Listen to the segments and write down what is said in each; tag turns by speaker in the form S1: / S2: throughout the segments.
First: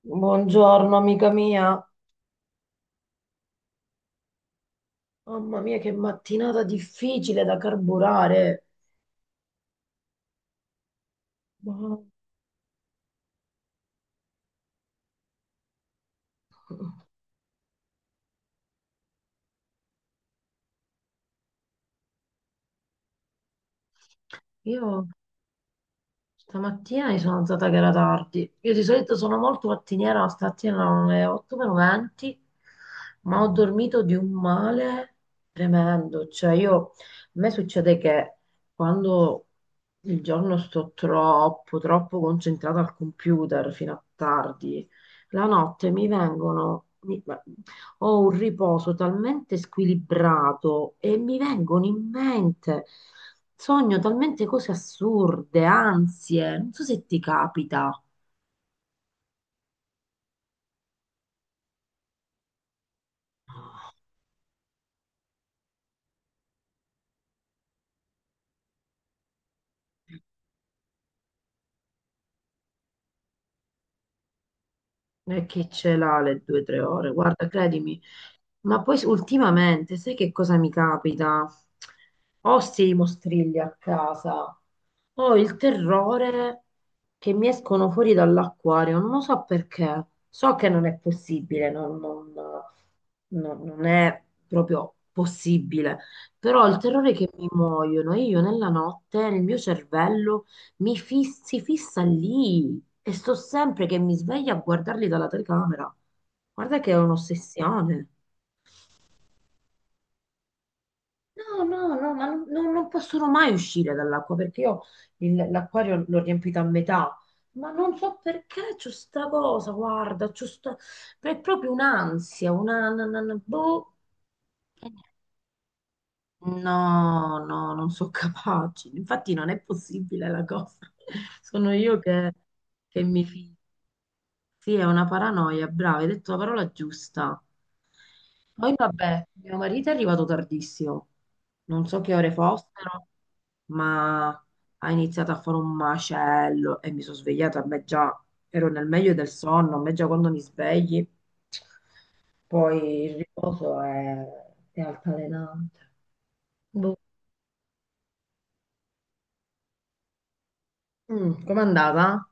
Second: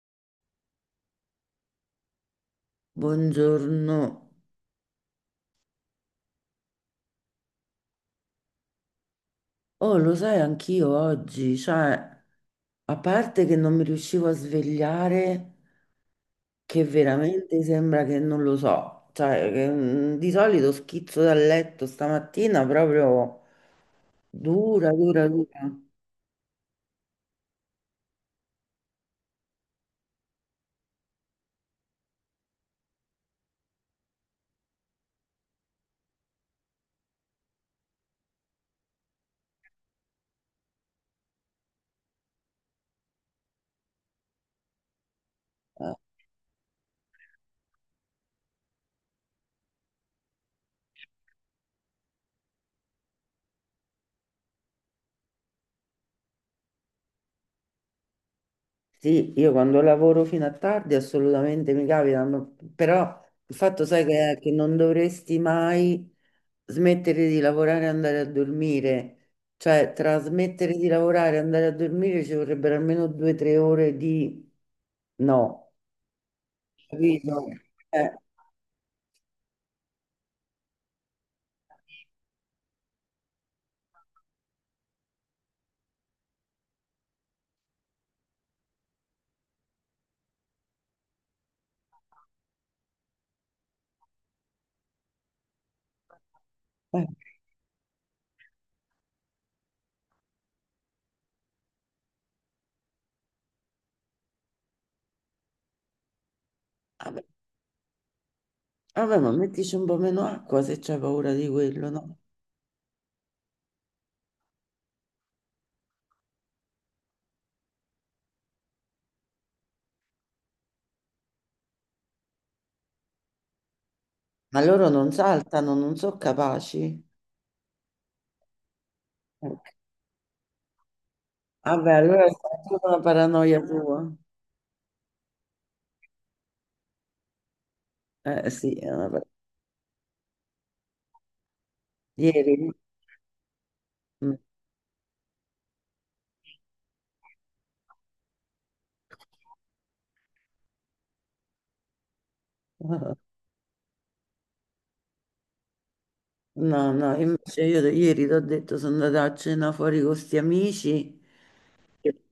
S1: Buongiorno amica mia,
S2: Buongiorno.
S1: mamma mia che mattinata difficile da carburare.
S2: Oh, lo sai, anch'io oggi,
S1: Ma-
S2: cioè, a parte che non mi riuscivo a svegliare, che veramente sembra che non lo so, cioè, che, di solito schizzo dal letto stamattina proprio dura,
S1: Io
S2: dura, dura.
S1: stamattina mi sono alzata che era tardi. Io di solito sono molto mattiniera, ma stamattina erano le 8 meno 20, ma ho dormito di un male tremendo. Cioè io, a me succede che quando il giorno sto troppo concentrata al computer fino a tardi, la notte ho un riposo talmente squilibrato e mi vengono in mente, sogno talmente cose assurde, ansie. Non so se ti capita.
S2: Sì, io quando lavoro fino a tardi assolutamente mi capita, però il fatto sai che, è che non dovresti mai smettere di lavorare e andare a dormire, cioè tra smettere di lavorare e andare a dormire ci vorrebbero almeno 2 o 3 ore di
S1: E chi
S2: no,
S1: ce l'ha le due o tre ore?
S2: capito?
S1: Guarda, credimi.
S2: Eh,
S1: Ma poi ultimamente, sai che cosa mi capita? Ho sti mostrilli a casa. Ho il terrore che mi escono fuori dall'acquario, non lo so perché. So che non è possibile, non è proprio possibile, però ho il
S2: eh,
S1: terrore che mi muoiono e io nella notte, nel mio cervello, si fissa lì e sto sempre che mi sveglio a guardarli dalla telecamera. Guarda che è
S2: vabbè,
S1: un'ossessione.
S2: vabbè, ma mettici un po' meno acqua se c'hai paura di
S1: No, no,
S2: quello,
S1: no,
S2: no?
S1: ma non possono mai uscire dall'acqua perché io l'acquario l'ho riempito a metà, ma non so perché c'ho sta cosa, guarda, c'ho sta... è proprio un'ansia, boh.
S2: Ma loro non saltano, non sono capaci.
S1: No, no, non sono capace, infatti non è possibile la cosa, sono
S2: Vabbè,
S1: io
S2: allora è
S1: che,
S2: tutta una
S1: che mi fido.
S2: paranoia tua.
S1: Sì, è una paranoia, brava, hai detto la parola giusta.
S2: Eh
S1: Poi
S2: sì, è una
S1: vabbè,
S2: par-
S1: mio marito è arrivato tardissimo, non so che ore
S2: Ieri.
S1: fossero, ma
S2: Mm.
S1: ha iniziato a fare un macello e mi sono svegliata, a me già ero nel meglio del sonno, a me già quando mi svegli, poi il riposo è altalenante.
S2: No,
S1: Boh.
S2: no, invece io ieri ti ho detto, sono andata a cena fuori con sti amici.
S1: Mm, com'è
S2: Sì.
S1: andata?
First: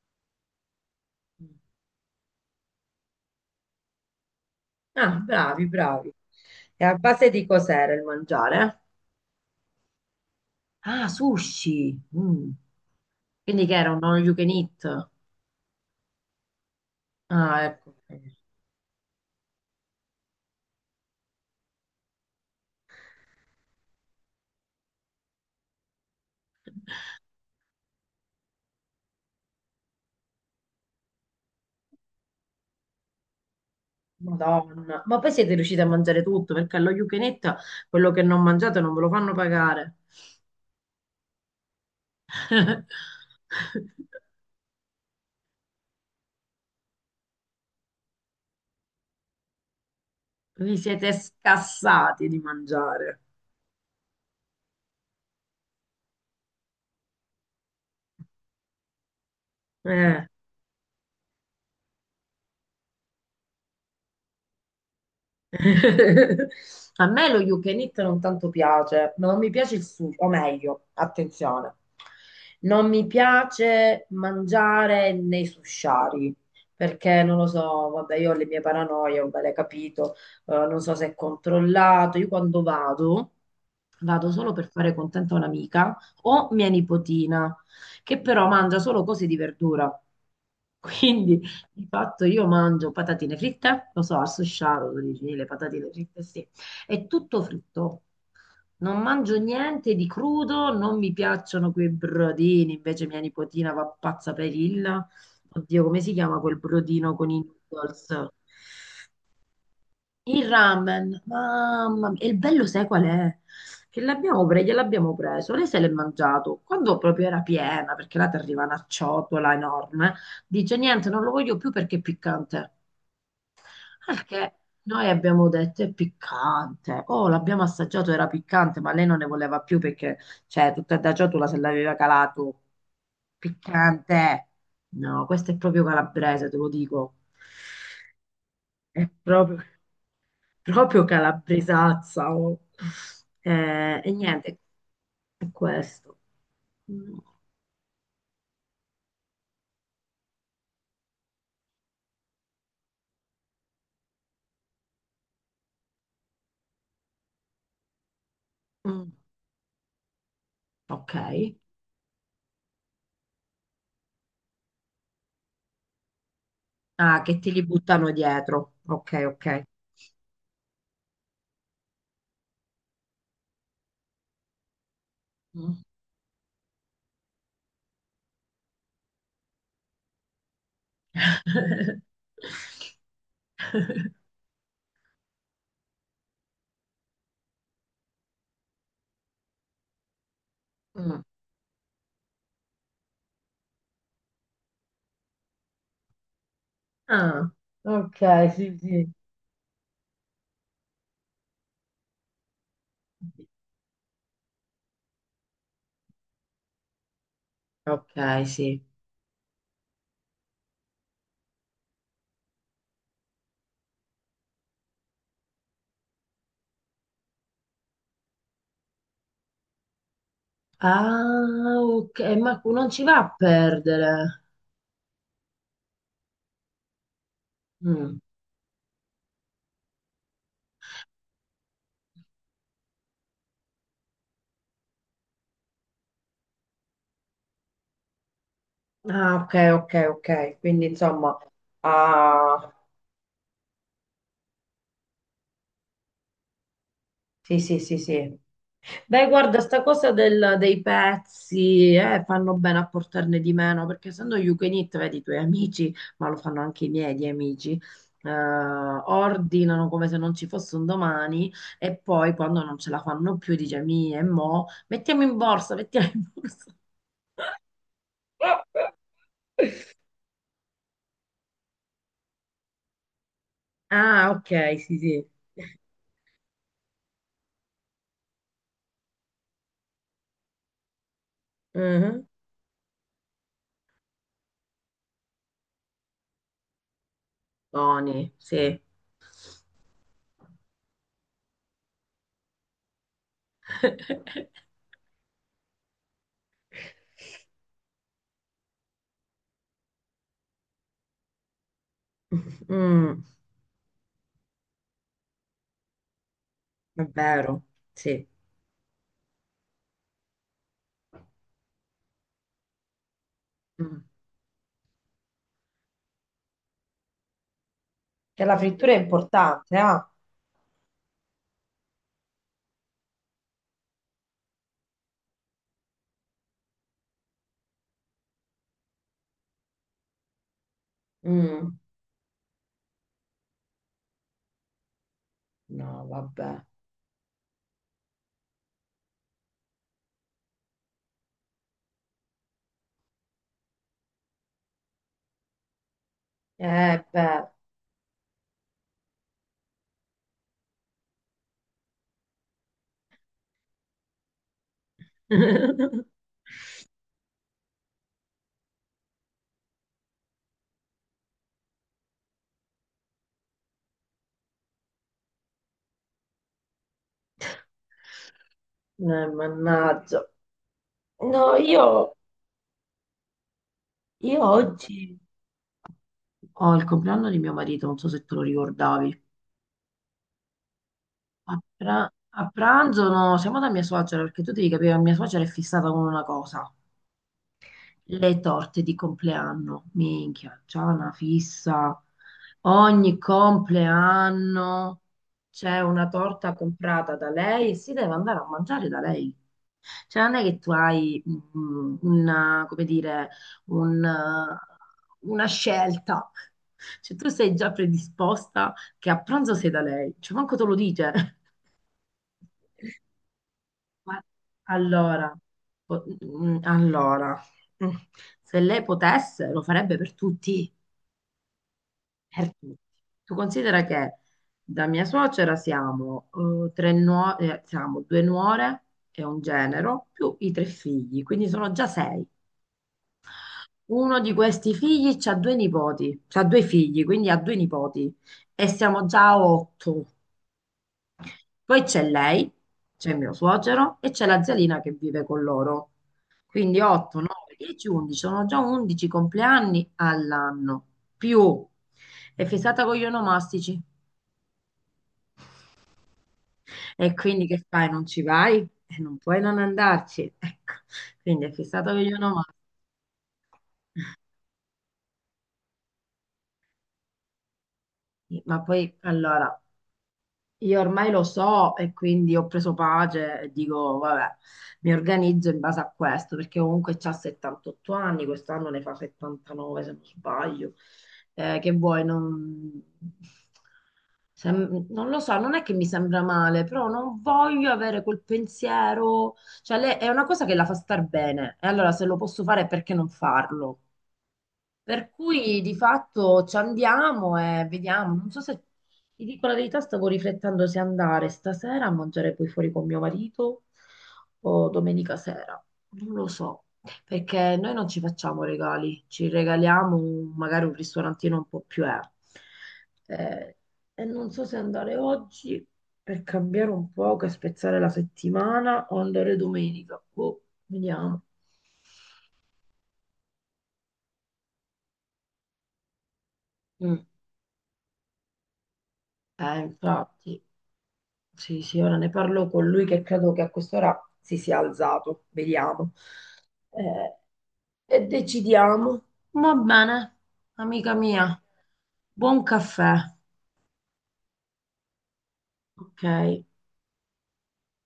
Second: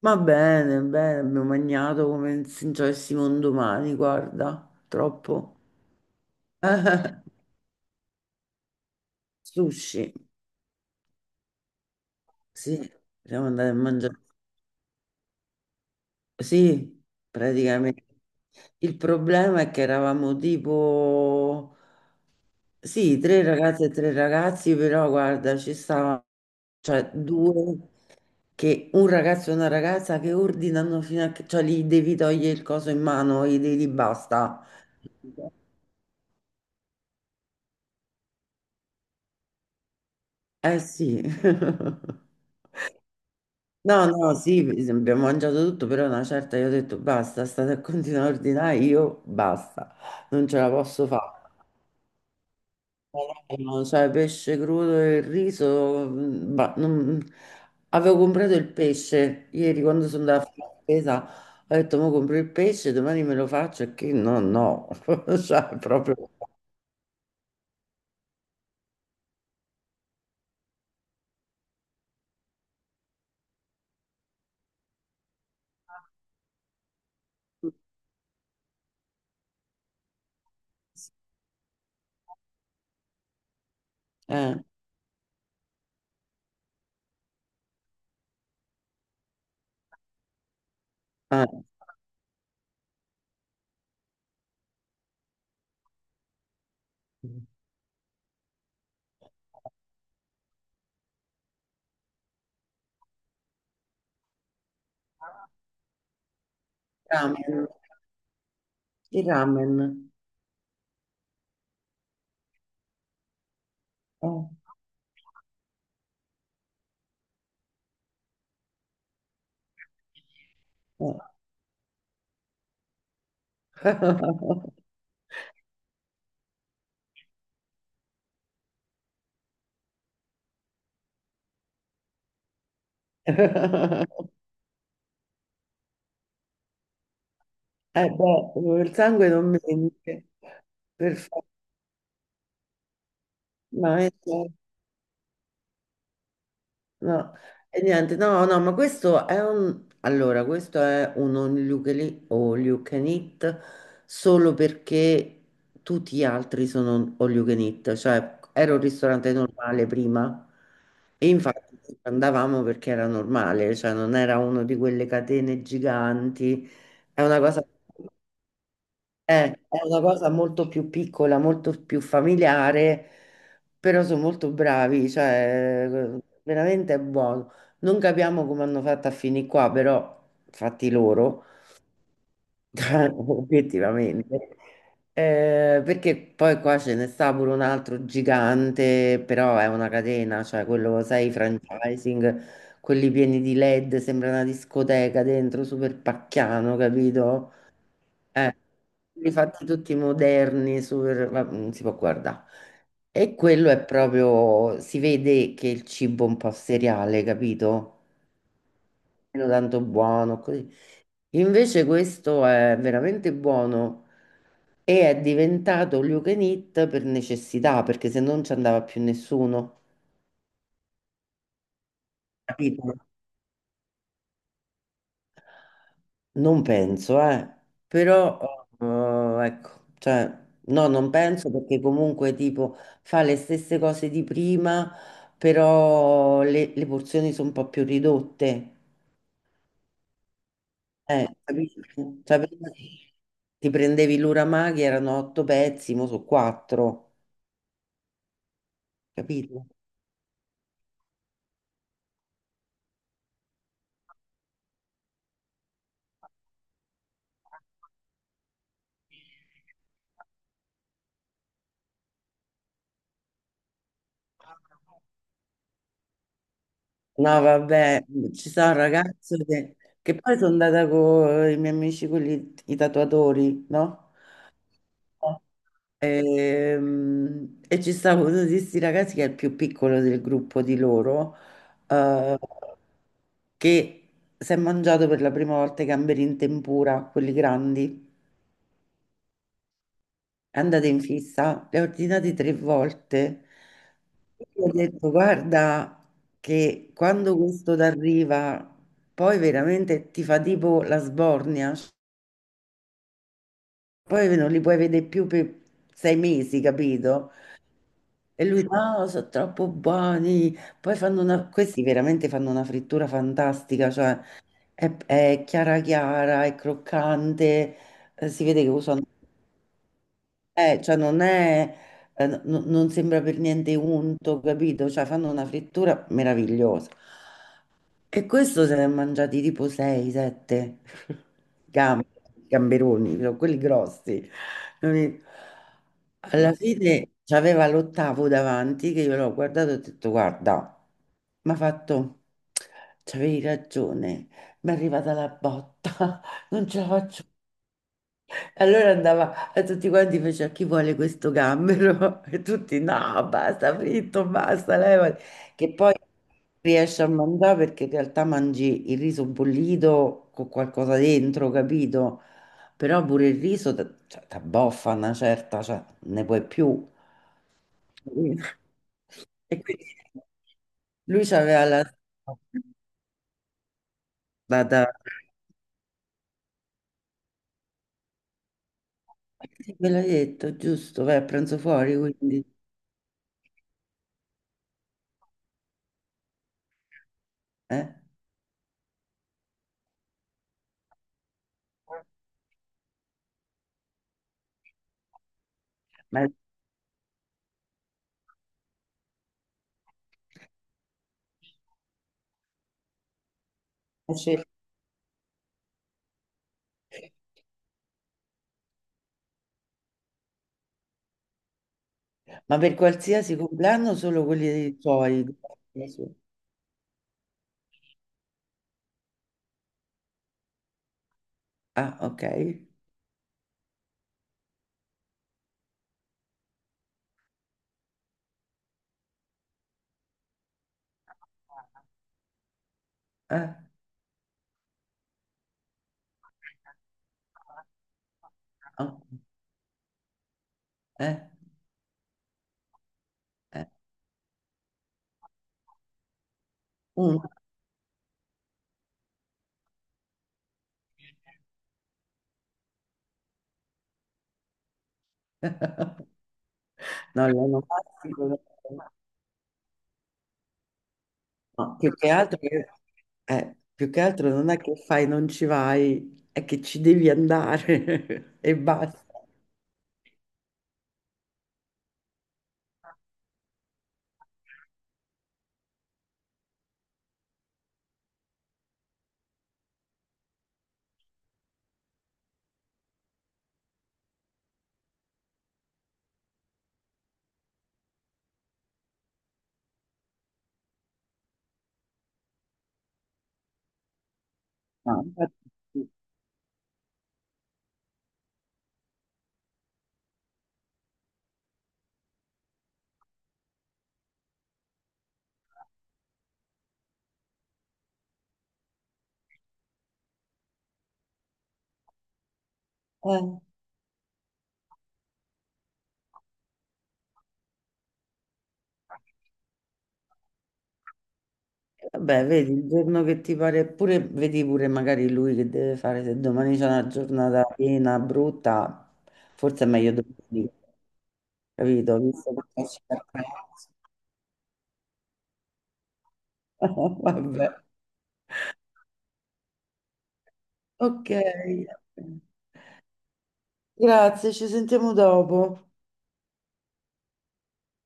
S2: Va bene, bene, abbiamo mangiato come se non ci avessimo un domani, guarda,
S1: Ah,
S2: troppo.
S1: bravi, bravi. E a base di cos'era il mangiare?
S2: Sushi,
S1: Ah, sushi. Mm.
S2: sì, siamo
S1: Quindi
S2: andati a
S1: che era un
S2: mangiare.
S1: all you can eat?
S2: Sì,
S1: Ah, ecco.
S2: praticamente. Il problema è che eravamo tipo, sì, tre ragazze e tre ragazzi, però guarda, ci stavano, cioè due, che un ragazzo e una ragazza che ordinano fino a che, cioè gli devi togliere il coso in mano, gli devi dire basta.
S1: Madonna. Ma poi siete riusciti a mangiare tutto, perché allo you can eat quello che non mangiate non ve lo fanno pagare.
S2: Eh sì. No, no, sì, sì, abbiamo mangiato tutto, però una certa io ho detto basta, state a continuare a ordinare, io basta, non ce la
S1: Vi
S2: posso
S1: siete
S2: fare.
S1: scassati di mangiare.
S2: No, sai, pesce crudo e il riso, bah, avevo comprato il pesce ieri quando sono
S1: Eh.
S2: andata a fare la spesa, ho detto, mo compro il pesce, domani me lo faccio, e che no, no, cioè, proprio,
S1: A me lo you can eat non tanto piace, ma non mi piace il sushi, o meglio, attenzione, non mi piace mangiare nei sushari, perché non lo so, vabbè, io ho le mie paranoie, ho le capito, non so se è controllato, io quando vado, vado solo
S2: eh,
S1: per fare contenta un'amica o mia nipotina, che però mangia solo cose di verdura. Quindi
S2: eh.
S1: di fatto io mangio patatine fritte, lo so, al susciaro, tu dici, le patatine fritte, sì, è tutto fritto. Non mangio niente di crudo, non mi piacciono quei brodini, invece mia nipotina va pazza per il, oddio, come si chiama quel brodino con i
S2: Ramen,
S1: noodles?
S2: il ramen,
S1: Il ramen, mamma mia, e il bello sai qual è? Che l'abbiamo preso,
S2: eh,
S1: gliel'abbiamo preso, lei se l'è mangiato, quando proprio era piena, perché là ti arriva una ciotola enorme, dice niente,
S2: eh.
S1: non lo voglio più perché è piccante. Ah, perché noi abbiamo detto è piccante, oh l'abbiamo assaggiato, era piccante, ma lei non ne voleva più perché, cioè, tutta da ciotola se l'aveva calato. Piccante! No, questo è proprio calabrese, te lo dico.
S2: Beh, il
S1: È
S2: sangue non
S1: proprio,
S2: mente,
S1: proprio
S2: perfetto,
S1: calabresazza. Oh.
S2: no,
S1: E
S2: sì.
S1: niente, è questo. Mm,
S2: No, e niente, no, no, ma questo è un... Allora, questo è un all you can eat, all you can eat solo perché tutti gli altri sono all you can eat, cioè era un
S1: mm,
S2: ristorante normale prima
S1: ok.
S2: e infatti ci andavamo perché era normale, cioè non era uno di quelle catene giganti,
S1: Ah,
S2: è
S1: che
S2: una
S1: te li
S2: cosa...
S1: buttano dietro. Ok, ok.
S2: È una cosa molto più piccola, molto più familiare, però sono molto bravi,
S1: Mm.
S2: cioè veramente è buono. Non capiamo come hanno fatto a finire qua, però fatti loro, obiettivamente. Perché poi qua ce ne sta pure un altro gigante, però è una catena, cioè quello,
S1: Mm.
S2: sai, i franchising, quelli pieni di LED, sembra una discoteca dentro, super pacchiano,
S1: Ah,
S2: capito?
S1: ok,
S2: eh,
S1: sì, sì.
S2: li fatti tutti moderni, super, non si può guardare. E quello è proprio, si vede che il cibo è un po' seriale, capito?
S1: Ok, sì.
S2: Meno tanto buono, così. Invece questo è veramente buono e è diventato all you can eat per necessità, perché se non ci andava più nessuno,
S1: Ah, ok, ma non
S2: capito?
S1: ci va a perdere.
S2: Non penso,
S1: Mm.
S2: però ecco, cioè, no, non penso perché comunque tipo fa le stesse cose di prima, però le porzioni sono un po' più ridotte.
S1: Ah, ok, ok, ok. Quindi insomma,
S2: Capisci? Cioè, prima
S1: ah,
S2: ti prendevi l'uramaki, erano otto pezzi, mo sono quattro,
S1: sì, sì, sì, sì. Beh, guarda,
S2: capito?
S1: sta cosa dei pezzi, fanno bene a portarne di meno, perché essendo you can eat, vedi i tuoi amici, ma lo fanno anche i miei di amici, ordinano come se non ci fosse un domani e poi quando non ce la fanno più dice, mi e mo, mettiamo in borsa, mettiamo in borsa.
S2: No, vabbè, ci sono ragazze che poi sono andata con i miei amici, quelli, i tatuatori, no?
S1: Ah, ok, sì, sì.
S2: E, ci stava uno di questi ragazzi che è il più piccolo del gruppo di loro,
S1: Mhm.
S2: eh, che si è mangiato per la prima volta i gamberi in tempura, quelli grandi,
S1: Buoni, sì.
S2: è andato in fissa, li ha ordinati tre volte. Gli ho detto, guarda che quando questo t'arriva, poi veramente ti fa tipo la sbornia,
S1: Mm,
S2: poi non li puoi vedere più per 6 mesi,
S1: è
S2: capito?
S1: vero, sì.
S2: E lui, no, sono troppo buoni. Poi questi veramente fanno una frittura fantastica,
S1: Mm.
S2: cioè è chiara chiara, è croccante,
S1: Che
S2: si
S1: la
S2: vede che
S1: frittura è
S2: usano
S1: importante, ah.
S2: cioè non è, non sembra per niente unto, capito? Cioè fanno una frittura meravigliosa. E questo se ne è mangiati tipo 6, 7
S1: Mm,
S2: gamberoni, però quelli grossi. Capito?
S1: no,
S2: Alla
S1: vabbè.
S2: fine c'aveva l'ottavo davanti che io l'ho guardato e ho detto guarda, mi ha fatto, c'avevi ragione, mi è arrivata la botta, non ce la
S1: Eh
S2: faccio,
S1: beh,
S2: allora andava a tutti quanti, faceva chi vuole questo gambero? E tutti no, basta, fritto, basta, levati. Che poi riesci a mangiare perché in realtà mangi il riso bollito con qualcosa dentro, capito? Però pure il riso ti abboffa una certa, cioè ne puoi più.
S1: eh,
S2: E quindi
S1: mannaggia.
S2: lui
S1: No,
S2: c'aveva la...
S1: io
S2: Da, da...
S1: oggi ho il compleanno di mio marito, non so se te lo ricordavi.
S2: Ve l'ho detto, giusto, vai a pranzo fuori,
S1: A
S2: quindi...
S1: pranzo no, siamo da mia suocera, perché tu devi capire, mia suocera è fissata con una cosa.
S2: Eh?
S1: Le torte di compleanno, minchia, c'è una fissa. Ogni compleanno c'è una
S2: Ma, ma
S1: torta comprata da lei e si deve andare a mangiare da lei. Cioè, non è che tu hai una, come dire, un,
S2: c'è-
S1: eh, una scelta. Cioè, tu sei già predisposta che a pranzo sei da lei. Cioè, manco te lo dice.
S2: ma per qualsiasi compleanno
S1: Ma-
S2: solo quelli dei tuoi?
S1: Allora,
S2: Della
S1: po-
S2: sua?
S1: mm, allora, mm, se lei potesse lo farebbe per tutti,
S2: Ah, ok.
S1: per tutti. Tu considera che da mia suocera siamo, siamo due nuore e un genero, più i tre figli, quindi sono già sei.
S2: Ah,
S1: Uno di questi figli ha due nipoti, ha due figli, quindi ha due nipoti e
S2: ok.
S1: siamo già a otto.
S2: eh,
S1: Poi c'è lei, c'è mio
S2: eh.
S1: suocero e c'è la zialina che vive con loro. Quindi 8,
S2: Mm.
S1: 9, 10, 11, sono già 11 compleanni all'anno, più è fissata con gli onomastici. E
S2: No,
S1: quindi che fai? Non ci
S2: l'onomastico no.
S1: vai? E non puoi non andarci. Ecco, quindi è
S2: No,
S1: fissata
S2: più
S1: con
S2: che
S1: gli
S2: altro,
S1: onomastici.
S2: più che altro non è che fai, non ci vai, è che ci devi andare e
S1: Ma poi,
S2: basta.
S1: allora, io ormai lo so e quindi ho preso pace e dico, vabbè, mi organizzo in base a questo, perché comunque c'ha 78 anni, quest'anno ne fa 79 se non sbaglio. Che vuoi, non... non lo so, non è che mi sembra male, però non voglio avere quel pensiero, è una cosa che la fa star bene, e allora se lo posso fare perché non farlo?
S2: No,
S1: Per
S2: infatti
S1: cui di
S2: sì.
S1: fatto ci andiamo e vediamo. Non so se ti dico la verità, stavo riflettendo se andare stasera a mangiare poi fuori con mio marito o domenica sera. Non lo so, perché noi non ci facciamo regali, ci regaliamo magari un ristorantino un po' più
S2: Eh.
S1: Eh, e non so se andare oggi per cambiare un po', che spezzare la settimana o andare domenica. Boh, vediamo.
S2: Vabbè, vedi, il giorno che ti pare, pure, vedi pure magari lui che deve fare, se domani c'è una
S1: Mm.
S2: giornata piena, brutta, forse è meglio
S1: Infatti.
S2: domani,
S1: Sì, sì, ora
S2: capito?
S1: ne
S2: Visto
S1: parlo
S2: che
S1: con
S2: esci
S1: lui che
S2: da casa.
S1: credo che a quest'ora si sia alzato, vediamo. Eh,
S2: Vabbè,
S1: e decidiamo. Va bene, amica
S2: ok.
S1: mia, buon caffè.
S2: Grazie, ci sentiamo dopo.
S1: Ok.